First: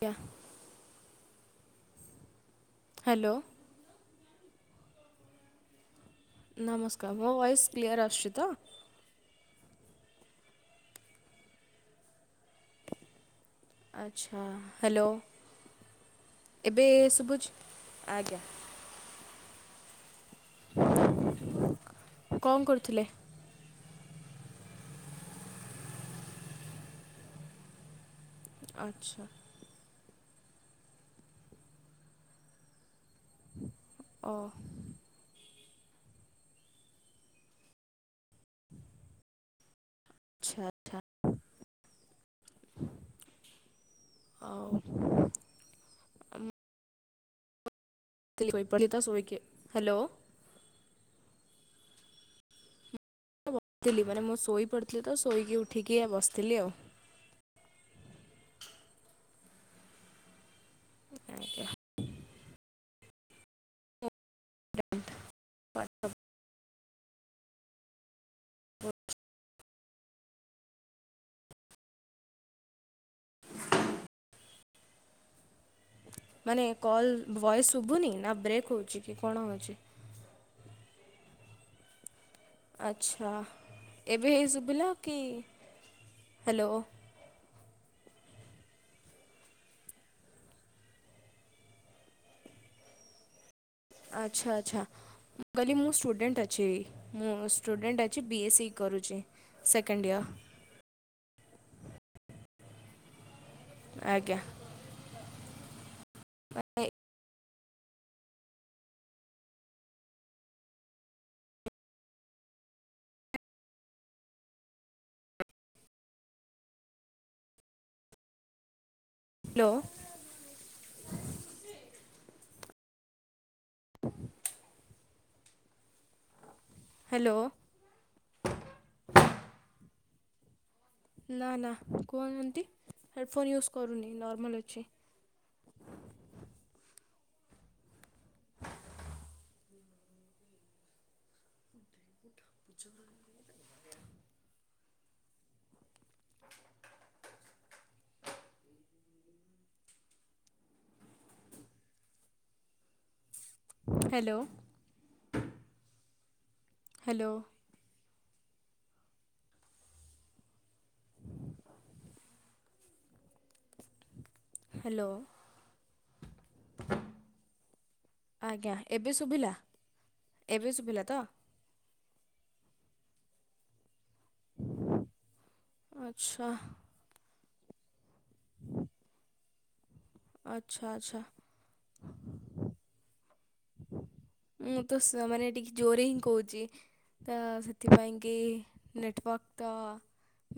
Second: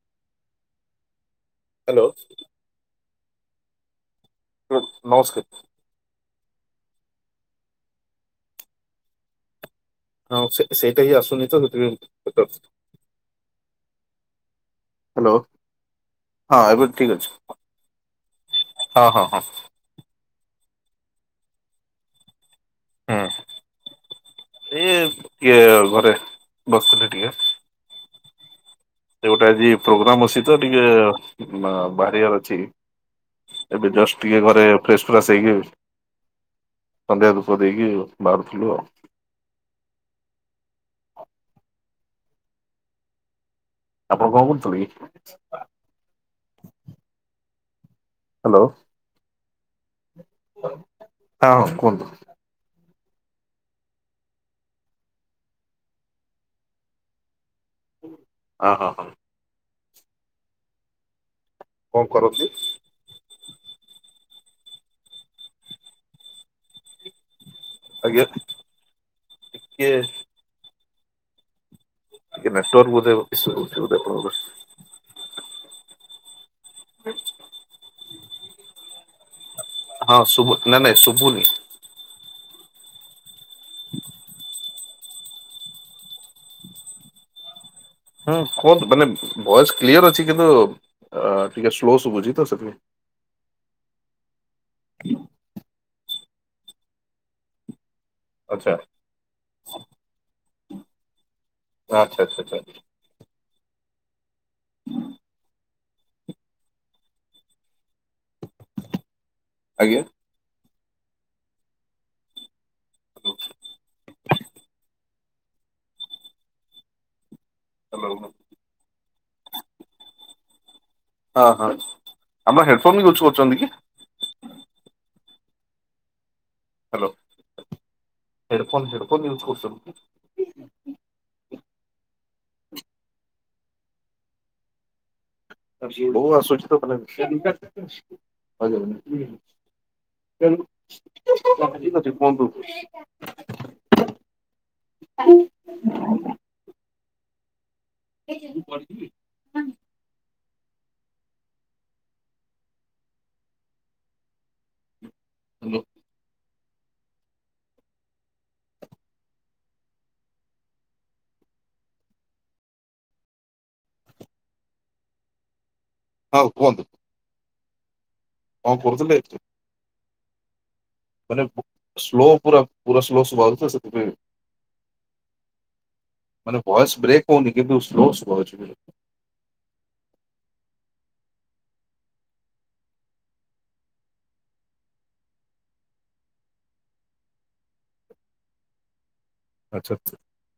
ଆଜ୍ଞା। Hello. Hello. ହଁ ନମସ୍କାର। ନମସ୍କାର। ମୋ ଭଏସ କ୍ଲିୟର ଆସୁଛି ତ? ହଁ ସେଇଟା ହିଁ ଆସୁନି ତ ସେଥିପାଇଁ ପଚାରୁଥିଲି। ଆଚ୍ଛା। ହ୍ୟାଲୋ। ହଁ ଏବେ ଠିକ ଅଛି ଆଜ୍ଞା ହଁ ହଁ ହଁ। କଣ କରୁଥିଲେ? ଇଏ ଇଏ ଘରେ ବସିଥିଲି ଟିକେ। ଆଚ୍ଛା। ଗୋଟେ ଆଜି ପ୍ରୋଗ୍ରାମ ଅଛି ତ ଟିକେ ବାହାରିବାର ଅଛି। ଏବେ ଜଷ୍ଟ ଓ ଟିକେ ଘରେ ଫ୍ରେସ ଫ୍ରାସ ହେଇକି। ସନ୍ଧ୍ୟା ଧୂପ ଦେଇକି ବାହାରୁଥିଲୁ ଆଉ। ଆଛା। ଆପଣ କଣ କରୁଛନ୍ତି? [unintelligible] ହ୍ୟାଲୋ। ହଁ କୁହନ୍ତୁ। ବସିଥିଲି ମାନେ ମୁଁ ଶୋଇ ପଡ଼ିଥିଲି ତ ଶୋଇକି ଉଠିକି ବସିଥିଲି ଆଉ। ଓ ହ ହ। ଆଜ୍ଞା କଣ କରନ୍ତୀ। [unintelligible] ଆଜ୍ଞା। [inaudible] କିଏ? ନେଟୱର୍କ ବୋଧେ ଇସୁ ରହିଛି ବୋଧେ। ମାନେ କଲ୍ ଭୋଏସ୍ ଶୁଭୁନି ନା ବ୍ରେକ ହେଉଛି କି କଣ ହେଉଛି? ନା ନାଇଁ ଶୁଭୁ ନି। ଆଚ୍ଛା ଏବେ ହେଇ ଶୁଭିଲା କି? ହ୍ୟାଲୋ। ହୁଁ କୁହନ୍ତୁ ମାନେ ଭଏସ କ୍ଲିୟର ଅଛି କିନ୍ତୁ ଅ ଟିକେ ସ୍ଲୋ ଶୁଭୁଛି ତ ସେଥିପାଇଁ। [inaudible] ଆଛା ଆଛା କହିଲି ମୁଁ ଷ୍ଟୁଡେଣ୍ଟ ଅଛି ମୁଁ ଷ୍ଟୁଡେଣ୍ଟ - ବି ଏସ୍ ଇ ଆଚ୍ଛା କରୁଛି ସେକେଣ୍ଡ ଇୟର। [unintelligible] ଆଜ୍ଞା। [unintelligible] [unintelligible] ଆଜ୍ଞା। ହାଲୋ। ହ୍ୟାଲୋ। ହଁ ହଁ ଆମର ହେଡଫୋନ ୟୁଜ କରୁଚନ୍ତି କି? ହ୍ୟାଲୋ ହେଡ଼ଫୋନ ହେଡ଼ଫୋନ୍ ୟୁଜ୍ କରୁଚନ୍ତି କି? ନା ନା କୁହନାହାନ୍ତି ହେଡ଼ଫୋନ୍ ୟୁଜ୍ କରୁନି ନର୍ମାଲ୍ ଅଛି। ସ୍ଲୋ ଆସୁଚିତ ମାନେ [inaudible] [inaudible] କୁହନ୍ତୁ। [inaudible] ହ୍ୟାଲୋ। ହାଲୋ। ହ୍ୟାଲୋ। ହ୍ୟାଲୋ। ହଁ କୁହନ୍ତୁ। କଣ ଆଜ୍ଞା ଏବେ କରୁଥିଲେ? ଶୁଭିଲା ଏବେ ଶୁ ମାନେ ସ୍ଲୋ ପୁରା ପୁରା ସ୍ଲୋ ସୁଭାଉଚି ତ ସେଥିପାଇଁ ଆଚ୍ଛା ମାନେ ବସ୍ ବ୍ରେକ୍ ଓ ନି କିନ୍ତୁ ସ୍ଲୋ ସୁଭାଉଛିି ପ ଆଚ୍ଛା ଆଚଛା। ମୁଁ ତ ସ ମାନେ ଟିକେ ଜୋରେ ହିଁ କହୁଚି। ତ ସେଥିପାଇଁକି ନେଟୱାର୍କ ତ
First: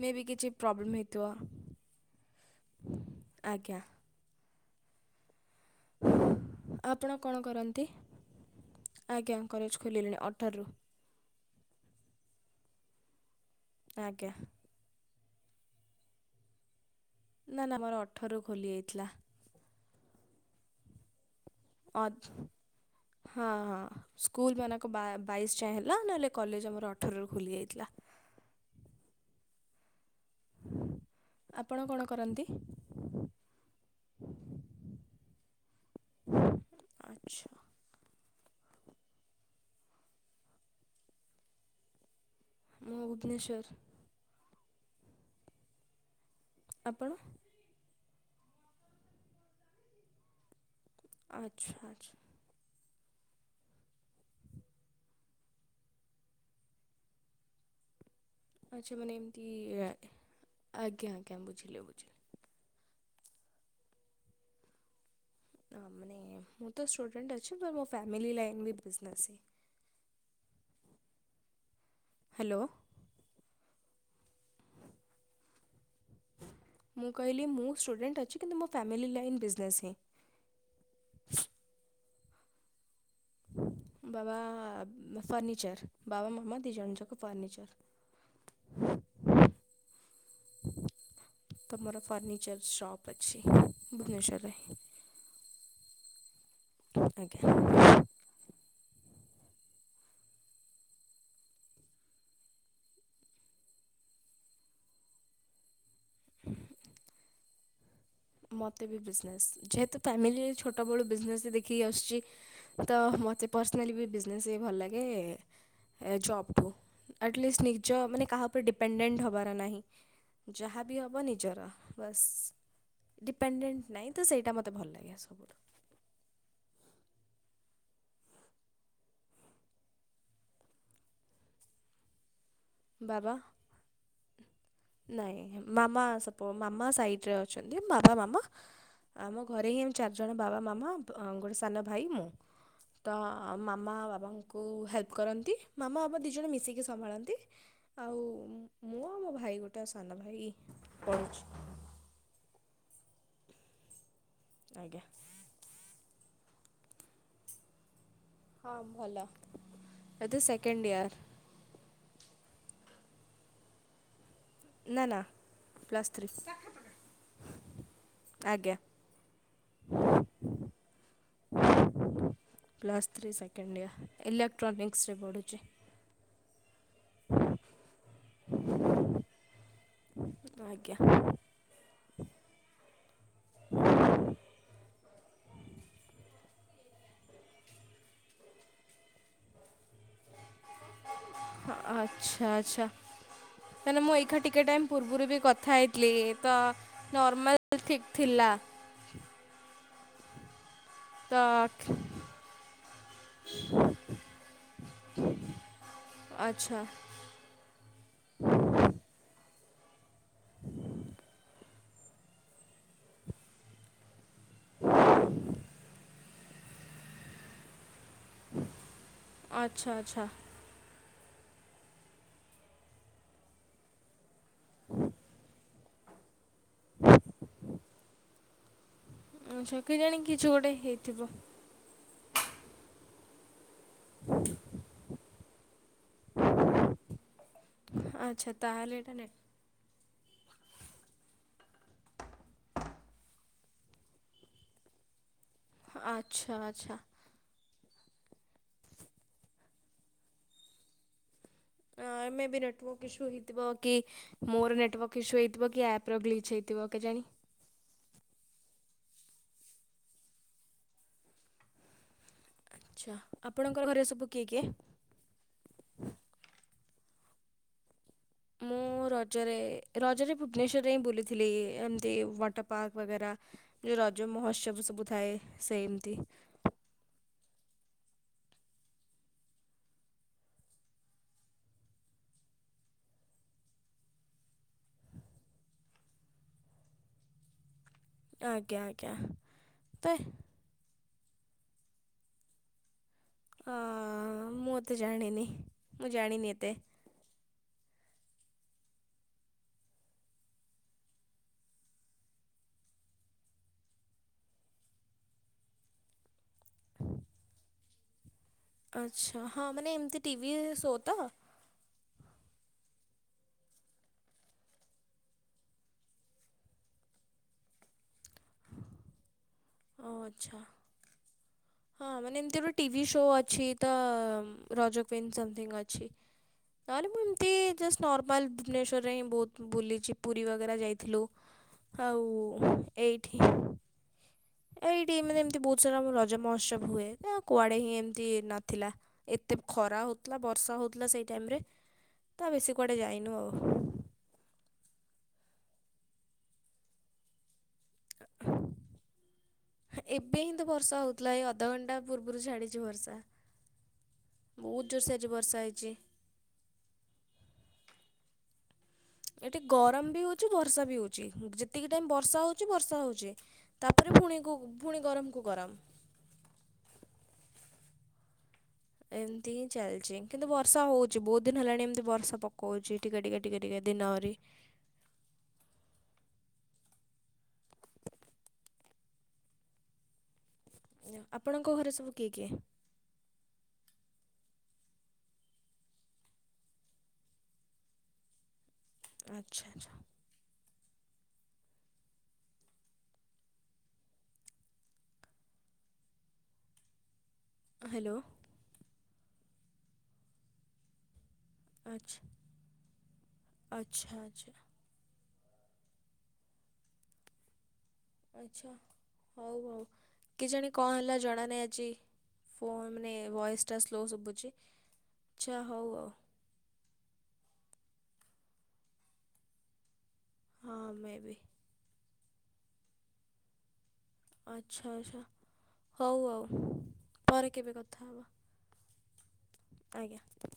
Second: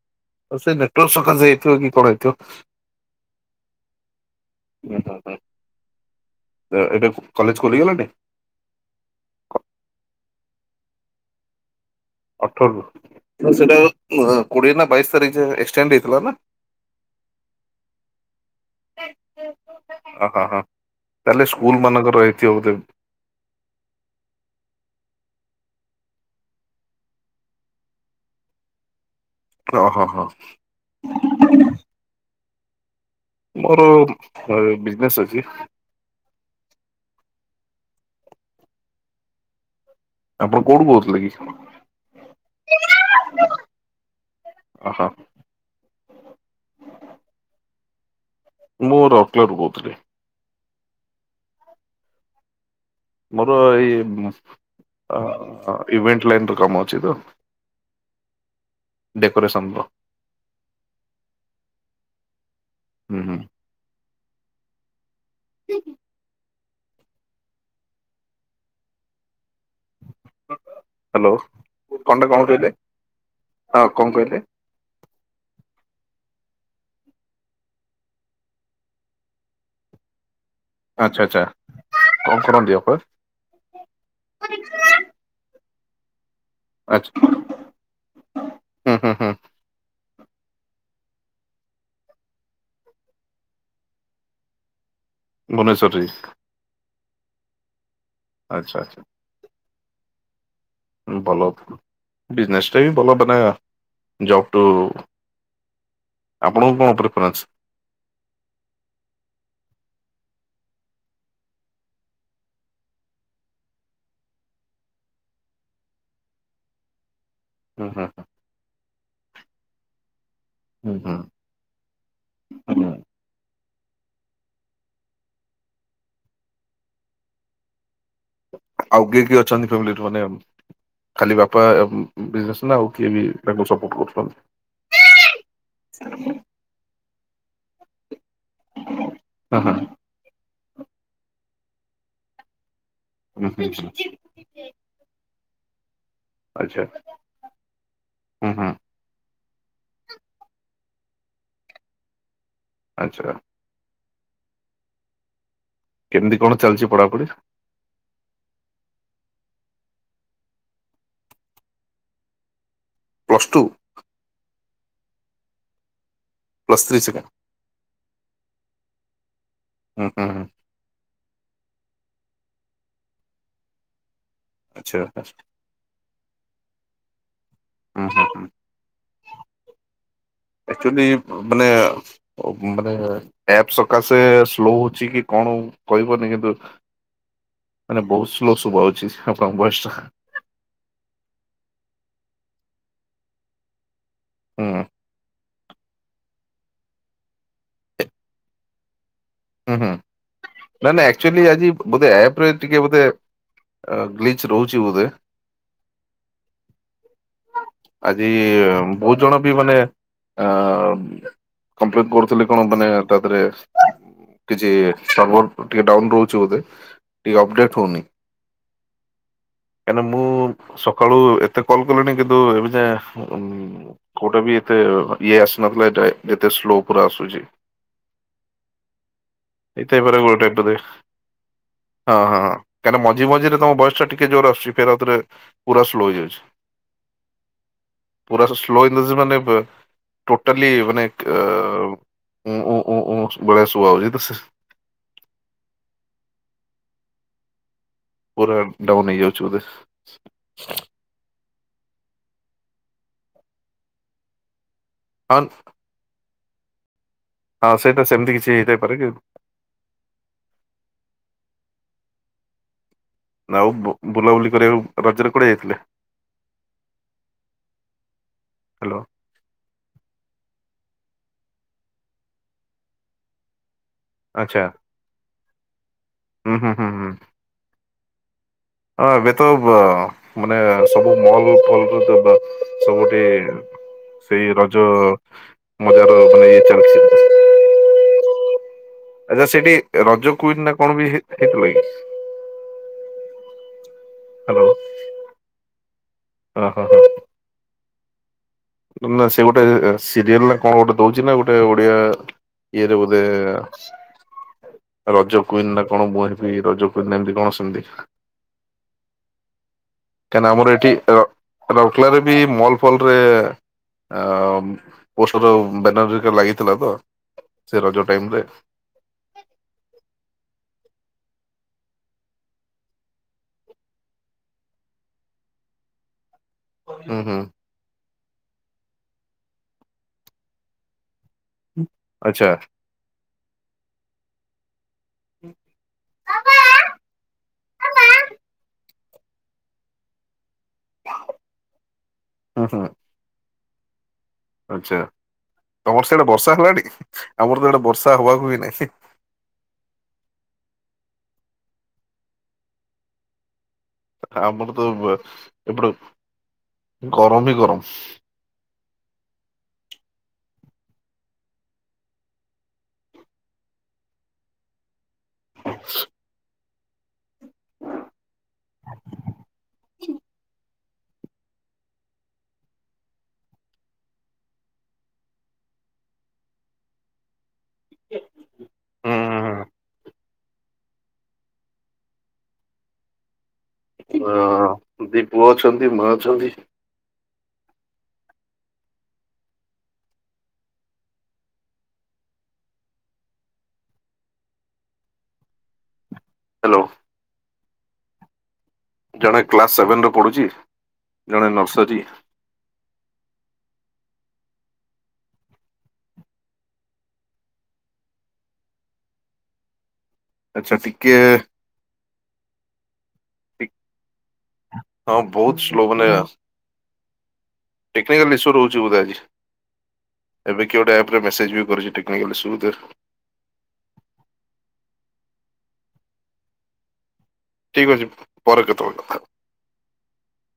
ମେ ବି କିଛି ସେ ପ୍ରୋବ୍ଲେମ୍ ନେଟୱର୍କ ହେଇଥିବ ସକାଶେ ହେଇଥିବ କି କଣ ହେଇଥିବ? ଆଜ୍ଞା। ଓ ହୋ ହୋ। ଆପଣ କଣ କଲେଜ କରନ୍ତି? ଖୋଲିଗଲାଣି? ଆଜ୍ଞା କଲେଜ ଖୋଲିଲାଣି। ଅ ଠରରୁ ଅଠରରୁ। ସେଟା ଆଜ୍ଞା କୋଡିଏ ନା ବାଇଶ? ରେ ଯାଏଁ ଏକ୍ସେଟେଣ୍ଡ ହେଇଥିଲା ନା? ନା ନା ମୋର ଅଠରୁ ଖୋଲି ଯାଇଥିଲା। ଓ ହୋ ହ। ଅଦ୍ ହଁ ହଁ ସ୍କୁଲ ମାନଙ୍କ ବା ବାଇଶ ଯାଏ ହେଲା ନହେଲେ କଲେଜ ଆମର ଅଠରରୁ ଖୋଲି ଯାଇଥିଲା। ଓହୋ ହୋ। ଆପଣ କଣ କରନ୍ତି? ମୋର ଏ ବିଜନେସ୍ ଅଛି। ଆଚ୍ଛା। ଆପଣ କୋଉଠୁ କହୁଥିଲେ କି? ମାୋ ଭୁବ୍ନେଶ୍ୱର। ଏଟା ଆପଣ? ମୁଁ ରଅର୍କେଲାରୁ କହୁଥିଲି। ଆଚ୍ଛା ଆଚ୍ଛା। ମୋର ଏଇ ଅ ଇଭେଣ୍ଟ ଲାଇନର କାମ ଅଛି ତ। ଆଚ୍ଛା ମାନେ ଏମିତି, ଡେକୋରେସନ ର ଆଜ୍ଞା ଆଜ୍ଞା ବୁଝିଲି ବୁଝିଲି। ହୁଁ ହୁଁ। ମାନେ ମୁଁ ତ ଷ୍ଟୁଡେଣ୍ଟ ଅଛି, ତ ମୋ ଫ୍ୟାମିଲି ଲାଇନ୍ ବି ବିଜନେସ୍ ହିଁ। ହାଲୋ କଣଟା କଣ ହ୍ୟାଲୋ କହିଲେ, ହଁ କଣ କହିଲେ? ମୁଁ କହିଲି ମୁଁ ଷ୍ଟୁଡେଣ୍ଟ ଅଛି, କିନ୍ତୁ ମୋ ଫ୍ୟାମିଲି ଲାଇନ୍ ବିଜନେସ୍ ହିଁ। ଆଚ୍ଛା ଆଚ୍ଛା କଣ କରନ୍ତି ବାପା? ବାବା ଫର୍ନିଚର ବାବା ମ ମା ଦି ଜଣ ଆଚ୍ଛା ଯାକ ଫର୍ନିଚର। ହୁଁ ହୁଁ ହୁଁ ତ ମର ଫର୍ନିଚର ଶୋପ ଅଛି ଭୁବନେଶ୍ୱରରେ। ଭବନେସର୍ ଠି? ଆଜ୍ଞା। ଆଚ୍ଛା ଆଚ୍ଛା। ଭଲ ବିଜନସଟା ହିଁ ଭଲ ମାନେ ଜବଠୁ ଆପଣଙ୍କୁ କଣ ପ୍ରିଫରେନ୍ସ? ମୋତେ ବି ବିଜନେସ୍ ଯେହେତୁ ଫ୍ୟାମିଲି ଛୋଟବେେଳୁ ବିଜନେସ୍ ଦେଖିକି ଆସୁଛି ତ ମୋତେ ପର୍ସନାଲି ବି ବିଜନେସ୍ ହିଁ ଭଲ ଲାଗେ ଏ ଜବ୍ ଠୁ। ଆଟଲିଷ୍ଟ ହୁଁ ନିଜ ହୁଁ ମାନେ କାହା ଉପରେ ଡିପେଣ୍ଡେଣ୍ଟ ହେବାର ନାହିଁ। ହୁଁ ଯାହାବି ହବ ହୁଁ ନିଜର ବସ୍। ହୁଁ ଡିପେଣ୍ଡେଣ୍ଟ ନାହିଁ ତ ସେଇଟା ମୋତେ ଭଲ ଲାଗେ ସବୁଠୁ। ଆଉ କିଏ କିଏ ଅଛନ୍ତି ଫାମିଲରେ ମାନେ, ଖାଲି ବାପା ଏ ଉଁ ବିଜନେସ ନା ଆଉ କିଏ ବି ବାବା ତାଙ୍କୁ ସପୋର୍ଟ କରୁଛନ୍ତି? ନାଇଁ ମାମା ସପୋ ମାମା ସାଇଡରେ ଅଛନ୍ତି ବାପା ମାମା। ଆମ ହଁ ଘରେ ହଁ ହିଁ ଆମ ଚାରିଜଣ ବାବା ମାମା ବ ଗୋଟେ ସାନ ଭାଇ ମୁଁ। ତ ହୁଁ ହୁଁ ମାମା ବାବାଙ୍କୁ ହେଲ୍ପ କରନ୍ତି ମାମା ବାବା ଦି ଜଣ ଆଚ୍ଛା ମିଶିକି ସମ୍ଭାଳନ୍ତି ଆଉ ହୁଁ ହୁଁ ମୁଁ ଆଉ ମୋ ଭାଇ ଗୋଟେ ଟା ସାନ ଭାଇ ପଢୁଚି। ଆଚ୍ଛା। ଆଜ୍ଞା। କେମିତି କଣ ଚାଲିଚି ପଢାପୁଢି? ହଁ ଭଲ ଏତେ ସେକଣ୍ଡ ଇୟର। Plus two? ନା ନା plus three plus three second ଆଜ୍ଞା ଉଁ ହୁଁ ହୁ। Plus three second year. ଆଚ୍ଛା ଇଲେକ୍ଟ୍ରୋନିକ୍ସରେ ପଢ଼ୁଚି। ଉଁ ହୁଁ ହୁଁ। ଆଜ୍ଞା ଆକ୍ଚୁଲି ମାନେ ମାନେ ଆପ୍ସ ସକାଶେ ସ୍ଲୋ ହୋଉଚି କି କଣ କହି ପାରୁନି କିନ୍ତୁ ମାନେ ବୋହୁତ ସ୍ଲୋ ଶୁଭା ହୋଉଚି ଆପଣଙ୍କ ଭଏସଟା। ଆଛା ତାହାନେ ମୁଁ ଏଇ ଖା ଟିକେ ହୁଁ ଟାଇମ୍ ପୂର୍ବରୁ ବି କଥ ଥା ହେଇଥିଲି ତ ନର୍ମାଲ ଠିକ ଥିଲା। ହୁଁ ହୁଁ। ନାଇଁ ନାଇଁ ଆକ୍ଚୁଲି ଆଜି ତ ବୋଧେରେ ଟିକେ ବୋଧେ ଗ୍ଲିଚ ରୋହୁଚି ବୋଧେ। ଆଛ। ଆଜି ବୋହୁତ ଜଣ ବି ମାନେ ଆମ୍ କମ୍ପ୍ଲେନ୍ କରୁଥିଲେ କଣ ମାନେ ତା ଦେହରେ କିଛି ସର୍ଭର ଟିକେ ଡାଉନ ରୋହୁଚି ବୋଧେ ଟିକେ ଅପଡେଟ ହୋଉନି। ଆଚ୍ଛା କାଇଁ ନା ଆଚ୍ଛା ମୁଁ ସ କାଳୁ ଏତେ କଲ କଲିଣି କିନ୍ତୁ ଏବେ ଯାଏଁ ଉଁ କୋଉଟା ବି ଏତେ ଇଏ ଆସିନଥିଲା। ଏ ଏତେ ସ୍ଲୋ ପୁରା ଆସୁଚି। ଆଚ୍ଛା ହେଇ ଥାଇ ପରେ କେଜାଣି କିଛି ଗୋଟେ [unintelligible] ହେଇଥିବ ହଁ ହଁଁ କାହିଁନା ମଝି ମଝିରେ ତମ ବୟ ସ ଟିକେ ଜୋର ଆସୁଛି ଫେରେ ଆଉ ଥରେ ପୁରା ସ୍ଲୋ ହେଇଯାଉଚି ପୁରା ଆଚ୍ଛା ସ୍ଲୋ ତାହେଲେ ଏଇଟା ହେଇଯାଉଚି ନେଟ୍ ମାନେ ବେ ଟୋ ଟାଲି ମାନେ କେ ଉଁ ଉଁ ଉଁ ଉଁ ଭଳିଆ ସୁବାଯାଉଚି। [unintelligible] ଆଚ୍ଛା ଆଚ୍ଛା। ପୁରା ଡାଉନ୍ ହେଇଯାଉଚି ବୋଧେ। ଅଁ ମେ ବି ନେଟୱାର୍କ ଇସୁ ହେଇଥିବ କି ମୋର ନେଟୱାର୍କ ହଁ ଇସୁ ହେଇଥିବ କି ଆପ ର ବି ଛି ହେଇଥିବ କେଜାଣି ହଁ ସେଇଟା ସେମିତି କିଛି ହେଇଥାଇପାରେ କି ଆଚ୍ଛା ନା ଆଉ ଆପଣଙ୍କର ଘରେ ସବୁ କିଏ ବୁଲାବୁଲି କିଏ କରିବାକୁ ରଜ ରେ କୁଆଡା ଯାଇଥିଲେ? ମୁଁ ହ୍ୟାଲୋ ରଜରେ ରଜରେ ଭୁବନେଶ୍ଵରେ ହିଁ ବୁଲିଥିଲି ଏମିତି ୱାଟର ପାର୍କ ବଗରା। ଯୋଉ ରଜ ଆଚ୍ଛା ମହୋତ୍ସବ ସବୁ ଥାଏ ସେମିତି ହୁଁ ହୁଁ ହୁଁ ହୁଁ। ହଁ ଏବେ ତ ବ ମାନେ ସବୁ ମଲ ଫଲ [unintelligible] ସବୁଠି ସେଇ ରଜ ମଯାର ମାନେ ଇଏ ଚାଲିଚି ଆଜ୍ଞା ଆଜ୍ଞା ଆଚ୍ଛା ସେଠି ତ ରଜ କ୍ଯୁଇନି ନା କଣ ବି ହେଇଥିଲା କି? ହଁ ହ୍ୟାଲୋ ମୁଁ ଏତେ ଜାଣିନି ମୁଁ ଜାଣିନି ହଁ ଏତେ। ହଁ ହଁ ନା ସେ ଗୋଟେ ସିରିଏଲ୍ ନା କଣ ଗୋଟେ ଦଉଚି ନା ଗୋଟେ ଓଡିଆ ଇଏ ରେ ବୋଧେ ରଜ କୁଇନ ନା କଣ ମୁଁ ହେବି ରଜ କୁଇନ ଏମିତି କଣ ସେମତି? ଆଚ୍ଛା ହଁ। ମାନେ ଏମିତି କାହିଁକିନା ଟିଭି ଆମର ଏଠି ଶୋ ତ ରାଲାରେ ବି ମଲ ଫଲରେ ପୋଷର ବାନର ଲାଗିଥିଲା ତ। ସେ ରଜ ଟାଇମରେ। ଓ ଆଚ୍ଛା। ହଁ ମାନେ ଏମିତି ଗୋଟେ ଟିଭି ଶୋ ଅଛି ତ ରଜ କୁଇୱନ୍ ସମଥିଙ୍ଗ ଅଛି। ନହେଲେ ହୁଁ ମୁଁ ହୁଁ। ଏମିତି ଜଷ୍ଟ ନର୍ମାଲ ଭୁବନେଶ୍ୱରରେ ହିଁ ବହୁତ ବୁଲିଛି ପୁରୀ ବଗରା ଯାଇଥିଲୁ। ଆଚ୍ଛା ଆଉ ଏଇଠି। ଏଇଠି ମେ ଏମିତି ବହୁତ ସାରା ମର ରଜ ମହୋତ୍ସବ ହୁଏଉ କୁଆଡେ ହିଁ ଏମିତି ନଥିଲା। ଏତେ ଖରା ହଉଥିଲା ବର୍ଷା ହଉଥିଲା ସେଇ ଟାଇମ ରେ ତା ହୁଁ ବେଶୀ ହୁଁ କୁଆଡେ ଯାଇନୁ ଆଉ। ଆଚ୍ଛା ତମର ସେଇଟା ବର୍ଷା ହେଲାଣି ଆମର ତ ଇଆଡେ ବର୍ଷା ହବାକୁ ବି ନାଇଁ। ଏମିତି ବର୍ଷା ହଉଥିଲା ଏଇ ଅଧଘଣ୍ଟା ପୂର୍ବରୁ ଛାଡିଛି ବର୍ଷା। ଆମର ବହୁତ ତ ଜୋରସେ ଆଜି ବର୍ଷା ହେଇଛି ଏପଟେ ଗରମ ହିଁ ଗରମ। ଏଠି ଗରମ ବି ହଉଛି ବର୍ଷା ବି ହଉଛି ଯେତିକି ଟାଇମ ବର୍ଷା ହଉଛି ବର୍ଷା ହଉଛି ତାପରେ ପୁଣିକୁ ପୁଣି ଗରମକୁ ଗରମ। ଏମିତି ହିଁ ଚଲଚି କିନ୍ତୁ ବର୍ଷା ହଉଛି ବହୁତ ଦିନ ହେଲାଣି ଏମିତି ବର୍ଷା ପକାଉଛି ଟିକେ ଟିକେ ଟିକେ ଟିକେ ଦିନରେ। [inaudible] ହୁଁ। ଆପଣଙ୍କ ଘରେ ସବୁ କିଏ କିଏ? ହଁ ଦି ପୁଅ ଅଛନ୍ତି, ମା ଅଛନ୍ତି। ଆଚ୍ଛା ଆଚ୍ଛା। ହାଲୋ। ହାଲୋ। ଜଣେ କ୍ଲାସ ସେଭେନରେ ପଢୁଛି ଜଣେ ନର୍ସରୀ। ଆଚ୍ଛା ଆଚ୍ଛା ଆଚ୍ଛା। ଆଚ୍ଛା ହଉ ହଉ। କେ ଜାଣି ଆଚ୍ଛା କଣ ଟିକେ ହେଲା ଜଣାନହିଁ ଆଜି ଫୋନ୍ ମାନେ ଭଏସ ଟା ସ୍ଲୋ ଶୁଭୁଛି। ହଁ ଆଚ୍ଛା ବହୁତ ହଉ ସ୍ଲୋ ଆଉ ଟେକିନିକାଲ ଇସ୍ୟୁ ରହୁଛି ବୋଧେ ଆଜି ଏବେ କି ହଁ ଗୋଟେ ମେ ଆପରେ ମେସେଜ ବି କରିଚି ଆକଲେ ସୁଦର୍ ଆଚ୍ଛା ଆଚ୍ଛା ହଉ ହଉ। ଠିକ ଅଛି ପରେ କେତେବେଳେ କଥାହବା? ଆଜ୍ଞା।